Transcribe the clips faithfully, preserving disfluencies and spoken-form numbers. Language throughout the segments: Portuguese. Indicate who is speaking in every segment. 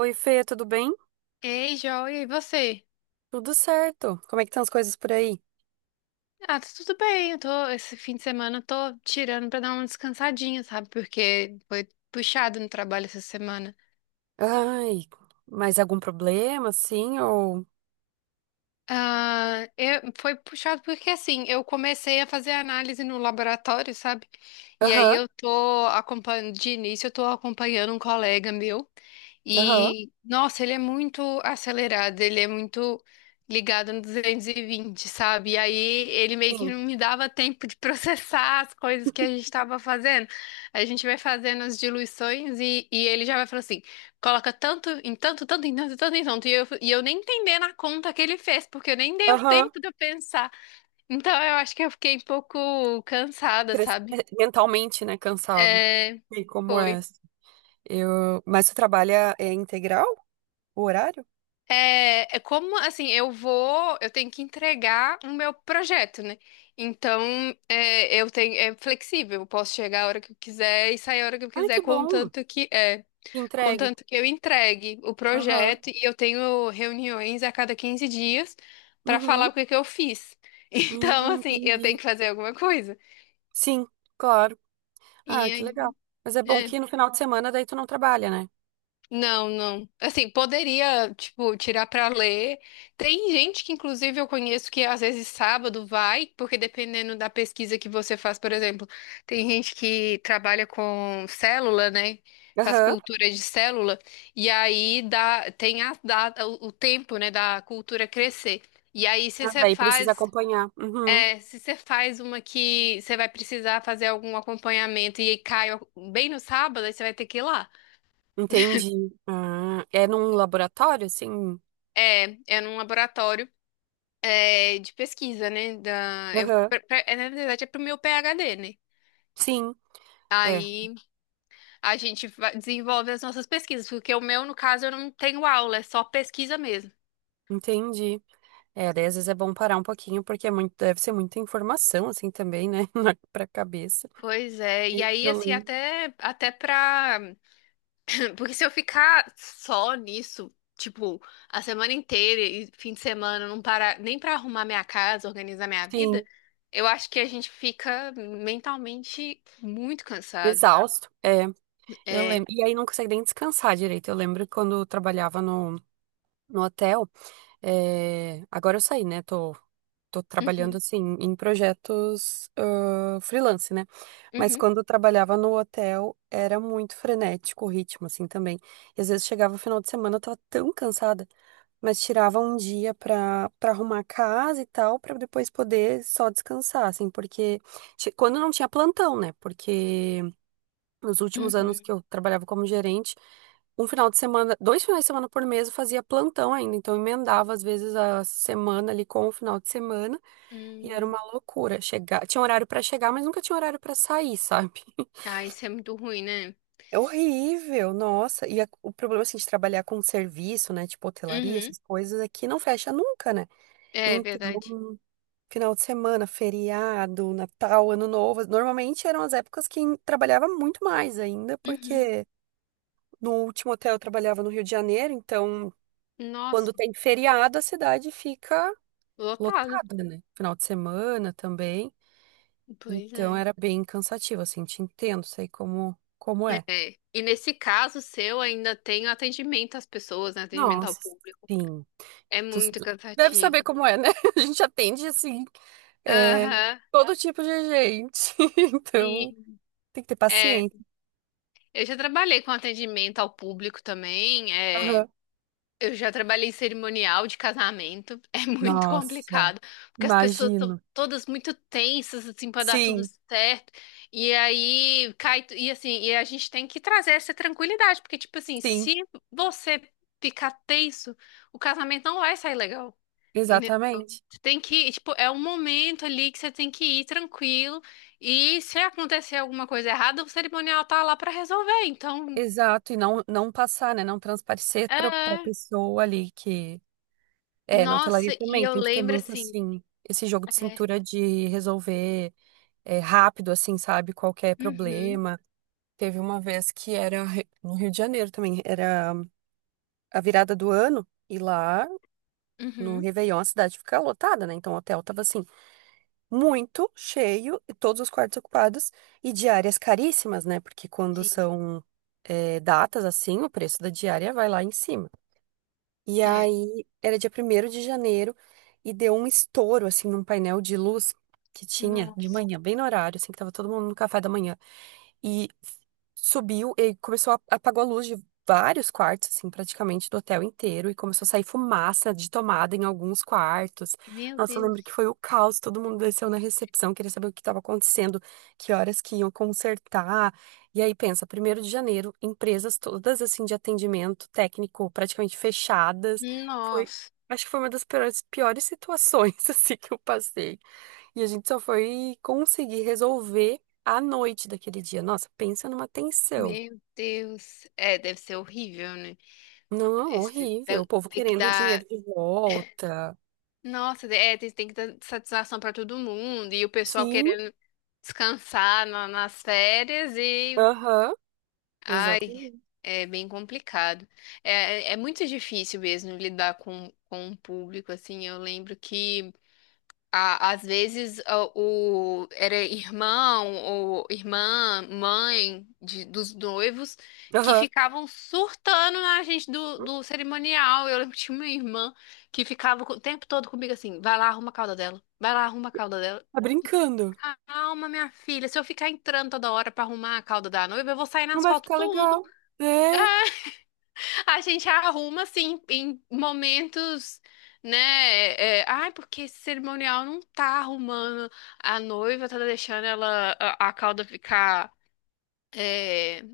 Speaker 1: Oi, Fê, tudo bem?
Speaker 2: Ei, joia, e você?
Speaker 1: Tudo certo. Como é que estão as coisas por aí?
Speaker 2: Ah, tá tudo bem. Eu tô, esse fim de semana eu tô tirando pra dar uma descansadinha, sabe? Porque foi puxado no trabalho essa semana.
Speaker 1: Ai, mas algum problema, assim, ou...
Speaker 2: Ah, eu- foi puxado porque assim, eu comecei a fazer análise no laboratório, sabe? E aí
Speaker 1: Aham,
Speaker 2: eu tô acompanhando, de início eu tô acompanhando um colega meu.
Speaker 1: aham,
Speaker 2: E, nossa, ele é muito acelerado, ele é muito ligado no duzentos e vinte, sabe? E aí ele meio que
Speaker 1: sim.
Speaker 2: não me dava tempo de processar as coisas que a gente estava fazendo. A gente vai fazendo as diluições e, e ele já vai falando assim: coloca tanto em tanto, tanto em tanto, tanto em tanto. E eu, e eu nem entendendo a conta que ele fez, porque eu nem dei o
Speaker 1: Aham,
Speaker 2: tempo de eu pensar. Então eu acho que eu fiquei um pouco cansada,
Speaker 1: cres- é,
Speaker 2: sabe?
Speaker 1: mentalmente, né, cansado.
Speaker 2: É,
Speaker 1: E como é?
Speaker 2: foi.
Speaker 1: Eu... Mas você trabalha é integral, o horário?
Speaker 2: É, é como assim, eu vou, eu tenho que entregar o meu projeto, né? Então, é, eu tenho, é flexível, eu posso chegar a hora que eu quiser e sair a hora que eu
Speaker 1: Ai,
Speaker 2: quiser,
Speaker 1: que bom.
Speaker 2: contanto que é,
Speaker 1: Entregue.
Speaker 2: contanto que eu entregue o
Speaker 1: Aham,
Speaker 2: projeto e eu tenho reuniões a cada quinze dias para
Speaker 1: uhum,
Speaker 2: falar o que que eu fiz. Então,
Speaker 1: uhum,
Speaker 2: assim, eu tenho
Speaker 1: entendi.
Speaker 2: que fazer alguma coisa.
Speaker 1: Sim, claro. Ah,
Speaker 2: E
Speaker 1: que legal.
Speaker 2: aí,
Speaker 1: Mas é bom
Speaker 2: é.
Speaker 1: que no final de semana daí tu não trabalha, né?
Speaker 2: Não, não. Assim, poderia, tipo, tirar pra ler. Tem gente que, inclusive, eu conheço que às vezes sábado vai, porque dependendo da pesquisa que você faz, por exemplo, tem gente que trabalha com célula, né? Faz
Speaker 1: Aham.
Speaker 2: cultura de célula, e aí dá, tem a, dá, o o tempo, né, da cultura crescer. E aí, se
Speaker 1: Ah,
Speaker 2: você
Speaker 1: daí precisa
Speaker 2: faz,
Speaker 1: acompanhar. Uhum.
Speaker 2: é, se você faz uma que você vai precisar fazer algum acompanhamento e aí cai bem no sábado, aí você vai ter que ir lá.
Speaker 1: Entendi. Ah, é num laboratório, assim?
Speaker 2: É é num laboratório. É, de pesquisa, né? Da, eu,
Speaker 1: Aham.
Speaker 2: pra- pra- é, Na verdade, é pro meu P H D, né?
Speaker 1: Sim, é,
Speaker 2: Aí a gente va- desenvolve as nossas pesquisas, porque o meu, no caso, eu não tenho aula, é só pesquisa mesmo.
Speaker 1: entendi. É, daí às vezes é bom parar um pouquinho, porque é muito, deve ser muita informação, assim, também, né? na- Pra cabeça.
Speaker 2: Pois é, e
Speaker 1: E
Speaker 2: aí,
Speaker 1: eu
Speaker 2: assim,
Speaker 1: lembro.
Speaker 2: até, até pra. Porque se eu ficar só nisso, tipo, a semana inteira e fim de semana, não parar nem pra arrumar minha casa, organizar minha
Speaker 1: Sim,
Speaker 2: vida, eu acho que a gente fica mentalmente muito cansado.
Speaker 1: exausto. É, eu
Speaker 2: É.
Speaker 1: lembro. E aí não consegue nem descansar direito. Eu lembro quando eu trabalhava no, no hotel. É, agora eu saí, né? Tô tô trabalhando
Speaker 2: Uhum,
Speaker 1: assim em projetos ah, freelance, né? Mas
Speaker 2: uhum,
Speaker 1: quando eu trabalhava no hotel era muito frenético o ritmo, assim também. E às vezes chegava o final de semana, eu tava tão cansada, mas tirava um dia pra, pra arrumar a casa e tal, pra depois poder só descansar, assim, porque ti- quando não tinha plantão, né? Porque nos últimos anos que
Speaker 2: uhum.
Speaker 1: eu trabalhava como gerente, um final de semana, dois finais de semana por mês eu fazia plantão ainda, então eu emendava às vezes a semana ali com o final de semana. E era
Speaker 2: Hum.
Speaker 1: uma loucura chegar. Tinha horário pra chegar, mas nunca tinha horário pra sair, sabe?
Speaker 2: Ah, isso é muito ruim, né?
Speaker 1: É horrível, nossa. E a- o problema assim de trabalhar com serviço, né, tipo hotelaria,
Speaker 2: Uhum.
Speaker 1: essas coisas aqui não fecha nunca, né?
Speaker 2: É verdade.
Speaker 1: Então, final de semana, feriado, Natal, Ano Novo, normalmente eram as épocas que trabalhava muito mais ainda,
Speaker 2: Uhum.
Speaker 1: porque no último hotel eu trabalhava no Rio de Janeiro, então quando
Speaker 2: Nossa,
Speaker 1: tem feriado a cidade fica
Speaker 2: lotado.
Speaker 1: lotada, né? Final de semana também.
Speaker 2: Pois
Speaker 1: Então
Speaker 2: é.
Speaker 1: era bem cansativo, assim, te entendo, sei como, como é.
Speaker 2: É. E nesse caso seu, ainda tem o atendimento às pessoas, né? Atendimento ao
Speaker 1: Nossa.
Speaker 2: público.
Speaker 1: Sim,
Speaker 2: É
Speaker 1: tu s-
Speaker 2: muito
Speaker 1: tu deve saber
Speaker 2: cansativo.
Speaker 1: como é, né? A gente atende, assim, é,
Speaker 2: Aham.
Speaker 1: todo tipo de gente, então
Speaker 2: Sim.
Speaker 1: tem que ter
Speaker 2: É.
Speaker 1: paciência.
Speaker 2: Eu já trabalhei com atendimento ao público também. É.
Speaker 1: Aham.
Speaker 2: Eu já trabalhei em cerimonial de casamento, é muito
Speaker 1: Nossa,
Speaker 2: complicado, porque as pessoas estão
Speaker 1: imagino.
Speaker 2: todas muito tensas, assim, para dar tudo
Speaker 1: Sim,
Speaker 2: certo, e aí cai, tu- e assim, e a gente tem que trazer essa tranquilidade, porque, tipo assim,
Speaker 1: sim,
Speaker 2: se você ficar tenso, o casamento não vai sair legal, entendeu?
Speaker 1: exatamente.
Speaker 2: Você tem que, tipo, é um momento ali que você tem que ir tranquilo, e se acontecer alguma coisa errada, o cerimonial tá lá para resolver, então,
Speaker 1: Exato, e não, não passar, né? Não transparecer para a
Speaker 2: é.
Speaker 1: pessoa ali que. É, na
Speaker 2: Nossa,
Speaker 1: hotelaria também
Speaker 2: e eu
Speaker 1: tem que ter
Speaker 2: lembro
Speaker 1: muito,
Speaker 2: assim.
Speaker 1: assim, esse jogo de
Speaker 2: É,
Speaker 1: cintura de resolver. É, rápido, assim, sabe? Qualquer
Speaker 2: uhum,
Speaker 1: problema. Teve uma vez que era re- no Rio de Janeiro também, era a virada do ano, e lá no
Speaker 2: uhum.
Speaker 1: Réveillon a cidade fica lotada, né? Então o hotel tava assim, muito cheio, e todos os quartos ocupados, e diárias caríssimas, né? Porque quando
Speaker 2: Sim,
Speaker 1: são é, datas assim, o preço da diária vai lá em cima. E
Speaker 2: é.
Speaker 1: aí era dia primeiro de janeiro, e deu um estouro, assim, num painel de luz que tinha de
Speaker 2: Nossa,
Speaker 1: manhã, bem no horário, assim, que tava todo mundo no café da manhã. E subiu e começou a apagou a luz de vários quartos, assim, praticamente do hotel inteiro e começou a sair fumaça de tomada em alguns quartos.
Speaker 2: meu
Speaker 1: Nossa, eu lembro que
Speaker 2: Deus.
Speaker 1: foi o caos, todo mundo desceu na recepção, queria saber o que estava acontecendo, que horas que iam consertar. E aí pensa, primeiro de janeiro, empresas todas assim de atendimento técnico praticamente fechadas. Foi,
Speaker 2: Nossa,
Speaker 1: acho que foi uma das piores, piores situações assim que eu passei. E a gente só foi conseguir resolver à noite daquele dia. Nossa, pensa numa tensão.
Speaker 2: meu Deus. É, deve ser horrível, né?
Speaker 1: Não,
Speaker 2: Esse,
Speaker 1: horrível. O
Speaker 2: deve-
Speaker 1: povo
Speaker 2: tem que
Speaker 1: querendo o
Speaker 2: dar.
Speaker 1: dinheiro de volta.
Speaker 2: Nossa, é, tem, tem que dar satisfação pra todo mundo. E o pessoal
Speaker 1: Sim,
Speaker 2: querendo descansar na- nas férias e.
Speaker 1: aham,
Speaker 2: Ai,
Speaker 1: exatamente.
Speaker 2: é bem complicado. É, é é muito difícil mesmo lidar com, com o público, assim. Eu lembro que. a- Às vezes a- o, era irmão ou irmã, mãe de, dos noivos que
Speaker 1: Aham,
Speaker 2: ficavam surtando na gente do, do cerimonial. Eu lembro que tinha uma irmã que ficava co- o tempo todo comigo assim: vai lá, arruma a cauda dela, vai lá, arruma a cauda dela.
Speaker 1: tá brincando.
Speaker 2: Calma, minha filha, se eu ficar entrando toda hora pra arrumar a cauda da noiva, eu vou sair
Speaker 1: Não
Speaker 2: nas
Speaker 1: vai
Speaker 2: fotos
Speaker 1: ficar
Speaker 2: tudo.
Speaker 1: legal. É,
Speaker 2: A gente arruma assim em momentos, né? é, é, Ai, porque esse cerimonial não tá arrumando a noiva, tá deixando ela a, a cauda ficar, é,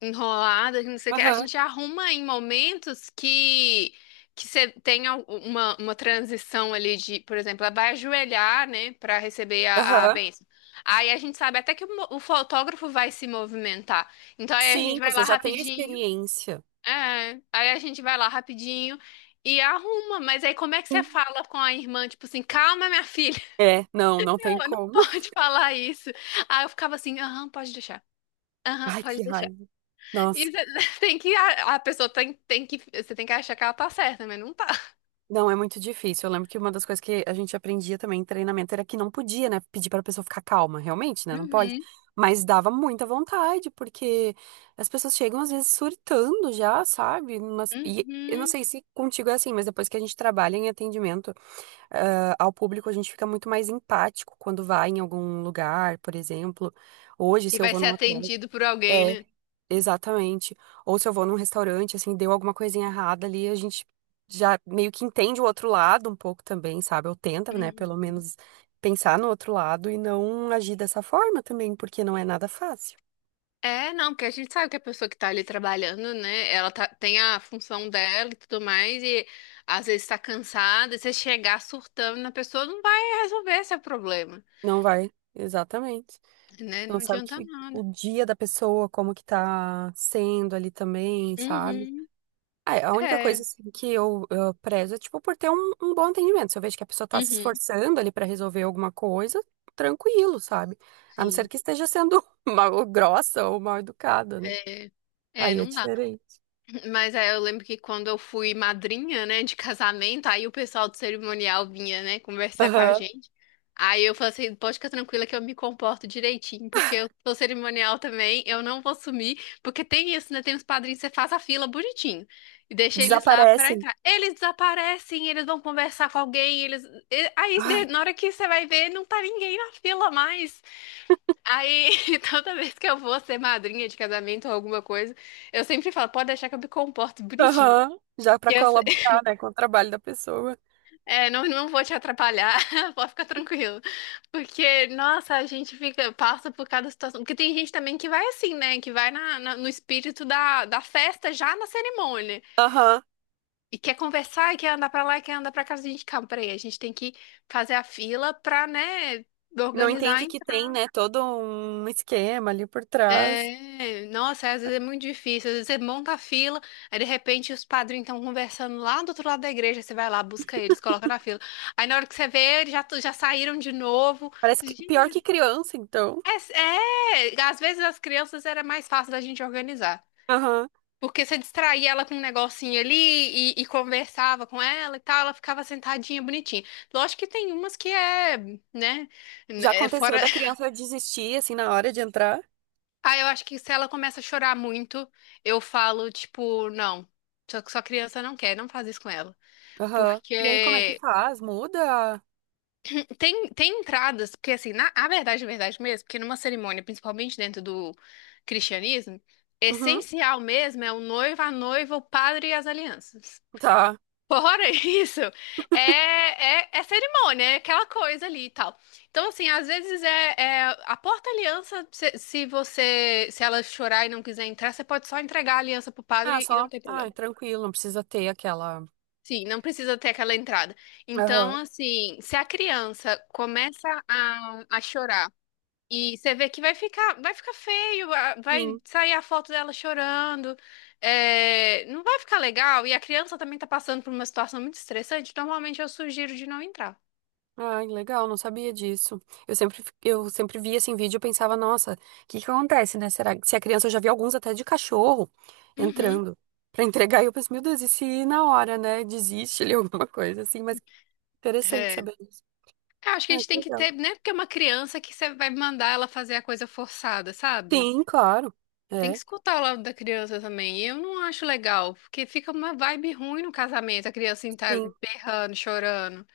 Speaker 2: enrolada, que não sei o que. A
Speaker 1: aham,
Speaker 2: gente arruma em momentos que que você tem al- uma, uma transição ali de, por exemplo, ela vai ajoelhar, né, para receber a, a
Speaker 1: aham.
Speaker 2: bênção. Aí a gente sabe até que o, mo- o fotógrafo vai se movimentar. Então aí a gente
Speaker 1: Sim,
Speaker 2: vai
Speaker 1: você
Speaker 2: lá
Speaker 1: já tem a
Speaker 2: rapidinho
Speaker 1: experiência.
Speaker 2: é, aí a gente vai lá rapidinho e arruma, mas aí como é que você
Speaker 1: Sim.
Speaker 2: fala com a irmã, tipo assim, calma, minha filha.
Speaker 1: É, não, não tem
Speaker 2: Eu não
Speaker 1: como.
Speaker 2: pode falar isso. Aí eu ficava assim, aham, pode deixar. Aham,
Speaker 1: Ai,
Speaker 2: pode
Speaker 1: que
Speaker 2: deixar.
Speaker 1: raiva.
Speaker 2: E
Speaker 1: Nossa.
Speaker 2: você tem que, a, a pessoa tem, tem que, você tem que achar que ela tá certa, mas não tá.
Speaker 1: Não, é muito difícil. Eu lembro que uma das coisas que a gente aprendia também em treinamento era que não podia, né, pedir para a pessoa ficar calma, realmente, né? Não pode.
Speaker 2: Uhum,
Speaker 1: Mas dava muita vontade, porque as pessoas chegam às vezes surtando já, sabe? Mas, e eu não
Speaker 2: uhum.
Speaker 1: sei se contigo é assim, mas depois que a gente trabalha em atendimento, ah, ao público, a gente fica muito mais empático quando vai em algum lugar, por exemplo. Hoje,
Speaker 2: E
Speaker 1: se eu
Speaker 2: vai
Speaker 1: vou
Speaker 2: ser
Speaker 1: num hotel
Speaker 2: atendido por alguém,
Speaker 1: é,
Speaker 2: né?
Speaker 1: exatamente. Ou se eu vou num restaurante, assim, deu alguma coisinha errada ali, a gente já meio que entende o outro lado um pouco também, sabe? Ou tenta, né, pelo
Speaker 2: Uhum.
Speaker 1: menos pensar no outro lado e não agir dessa forma também, porque não é nada fácil.
Speaker 2: É, não, porque a gente sabe que a pessoa que tá ali trabalhando, né, ela tá, tem a função dela e tudo mais, e às vezes tá cansada, e você chegar surtando na pessoa não vai resolver seu problema,
Speaker 1: Não vai, exatamente.
Speaker 2: né? Não
Speaker 1: Então, sabe
Speaker 2: adianta
Speaker 1: que
Speaker 2: nada.
Speaker 1: o dia da pessoa, como que tá sendo ali também, sabe?
Speaker 2: Uhum,
Speaker 1: Ah, é, a única
Speaker 2: é,
Speaker 1: coisa assim, que eu, eu prezo é tipo por ter um, um bom atendimento. Se eu vejo que a pessoa tá se
Speaker 2: uhum,
Speaker 1: esforçando ali pra resolver alguma coisa, tranquilo, sabe? A não ser
Speaker 2: sim,
Speaker 1: que esteja sendo mal grossa ou mal educada, né?
Speaker 2: é, é,
Speaker 1: Aí é
Speaker 2: não dá.
Speaker 1: diferente.
Speaker 2: Mas aí eu lembro que quando eu fui madrinha, né, de casamento, aí o pessoal do cerimonial vinha, né, conversar com a
Speaker 1: Aham.
Speaker 2: gente. Aí eu falei assim, pode ficar tranquila que eu me comporto direitinho, porque eu sou cerimonial também, eu não vou sumir, porque tem isso, né, tem os padrinhos, você faz a fila bonitinho e deixa eles lá pra
Speaker 1: Desaparecem.
Speaker 2: entrar. Eles desaparecem, eles vão conversar com alguém, eles. e- Aí de-
Speaker 1: Ai,
Speaker 2: na hora que você vai ver, não tá ninguém na fila mais. Aí, toda vez que eu vou ser madrinha de casamento ou alguma coisa, eu sempre falo, pode deixar que eu me comporto bonitinho.
Speaker 1: aham. Já pra
Speaker 2: Que eu, se-
Speaker 1: colaborar, né, com o trabalho da pessoa.
Speaker 2: É, não, não vou te atrapalhar. Pode ficar tranquilo. Porque, nossa, a gente fica, passa por cada situação. Porque tem gente também que vai assim, né? Que vai na, na- no espírito da, da festa já na cerimônia.
Speaker 1: Aham.
Speaker 2: E quer conversar, e quer andar pra lá, e quer andar pra casa. A gente, calma, peraí, a gente tem que fazer a fila pra, né,
Speaker 1: Não
Speaker 2: organizar.
Speaker 1: entende que tem, né, todo um esquema ali por trás.
Speaker 2: É, nossa, é, às vezes é muito difícil. Às vezes você monta a fila, aí de repente os padrinhos estão conversando lá do outro lado da igreja. Você vai lá, busca eles, coloca na fila. Aí na hora que você vê, eles já, tu- já saíram de novo.
Speaker 1: Parece que
Speaker 2: Gente,
Speaker 1: pior que criança, então.
Speaker 2: É, é, às vezes as crianças era mais fácil da gente organizar.
Speaker 1: Aham.
Speaker 2: Porque você distraía ela com um negocinho ali e, e conversava com ela e tal, ela ficava sentadinha, bonitinha. Lógico que tem umas que é, né,
Speaker 1: Já
Speaker 2: é
Speaker 1: aconteceu
Speaker 2: fora.
Speaker 1: da criança desistir assim na hora de entrar?
Speaker 2: Ah, eu acho que se ela começa a chorar muito, eu falo, tipo, não. Só que sua criança não quer, não faz isso com ela.
Speaker 1: Aham. E aí, como é que
Speaker 2: Porque
Speaker 1: faz? Muda?
Speaker 2: tem, tem entradas, porque assim, na a verdade, a verdade mesmo, porque numa cerimônia, principalmente dentro do cristianismo,
Speaker 1: Uhum.
Speaker 2: essencial mesmo é o noivo, a noiva, o padre e as alianças.
Speaker 1: Tá.
Speaker 2: Fora isso, é, é, é, cerimônia, é aquela coisa ali e tal. Então, assim, às vezes é, é a porta-aliança, se, se você, se ela chorar e não quiser entrar, você pode só entregar a aliança pro
Speaker 1: Ah,
Speaker 2: padre e não
Speaker 1: só.
Speaker 2: tem
Speaker 1: Ah,
Speaker 2: problema.
Speaker 1: tranquilo, não precisa ter aquela.
Speaker 2: Sim, não precisa ter aquela entrada. Então,
Speaker 1: Aham.
Speaker 2: assim, se a criança começa a, a chorar e você vê que vai ficar, vai ficar feio, a- vai
Speaker 1: Sim.
Speaker 2: sair a foto dela chorando, é, não vai ficar legal. E a criança também tá passando por uma situação muito estressante, normalmente eu sugiro de não entrar.
Speaker 1: Ai, legal, não sabia disso. Eu sempre, fi- eu sempre via esse vídeo e pensava, nossa, o que que acontece, né? Será que se a criança, eu já vi alguns até de cachorro
Speaker 2: Uhum.
Speaker 1: entrando pra entregar, e eu penso, meu Deus, e se na hora, né, desiste ali alguma coisa assim, mas interessante
Speaker 2: É.
Speaker 1: saber disso.
Speaker 2: Eu acho que a
Speaker 1: Ai,
Speaker 2: gente
Speaker 1: que
Speaker 2: tem que
Speaker 1: legal.
Speaker 2: ter, né? Porque é uma criança que você vai mandar ela fazer a coisa forçada, sabe?
Speaker 1: Sim, claro.
Speaker 2: Tem que
Speaker 1: É,
Speaker 2: escutar o lado da criança também. E eu não acho legal, porque fica uma vibe ruim no casamento, a criança assim, tá
Speaker 1: sim.
Speaker 2: berrando, chorando.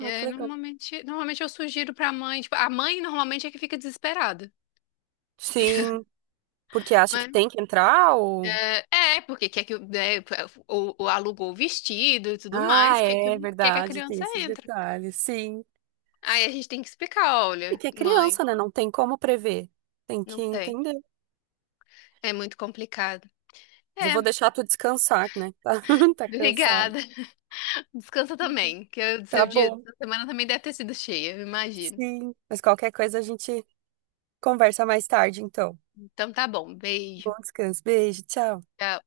Speaker 1: Ai, que legal.
Speaker 2: normalmente, normalmente eu sugiro pra mãe, tipo, a mãe normalmente é que fica desesperada.
Speaker 1: Sim, porque acha que
Speaker 2: Mas,
Speaker 1: tem que entrar ou.
Speaker 2: eh, é, porque quer que o- né, o, o- alugou o vestido e tudo
Speaker 1: Ah,
Speaker 2: mais, quer que,
Speaker 1: é
Speaker 2: quer que a
Speaker 1: verdade, tem
Speaker 2: criança
Speaker 1: esses
Speaker 2: entre.
Speaker 1: detalhes, sim.
Speaker 2: Aí a gente tem que explicar,
Speaker 1: É
Speaker 2: olha,
Speaker 1: que é
Speaker 2: mãe,
Speaker 1: criança, né? Não tem como prever. Tem
Speaker 2: não
Speaker 1: que
Speaker 2: tem.
Speaker 1: entender.
Speaker 2: É muito complicado.
Speaker 1: Mas eu
Speaker 2: É,
Speaker 1: vou deixar tu descansar, né? Tá, tá cansado.
Speaker 2: obrigada. Descansa também, que o seu
Speaker 1: Tá
Speaker 2: dia,
Speaker 1: bom.
Speaker 2: sua semana também deve ter sido cheia, eu imagino.
Speaker 1: Sim. Mas qualquer coisa a gente conversa mais tarde, então.
Speaker 2: Então tá bom, beijo.
Speaker 1: Bom descanso. Beijo, tchau.
Speaker 2: Tchau.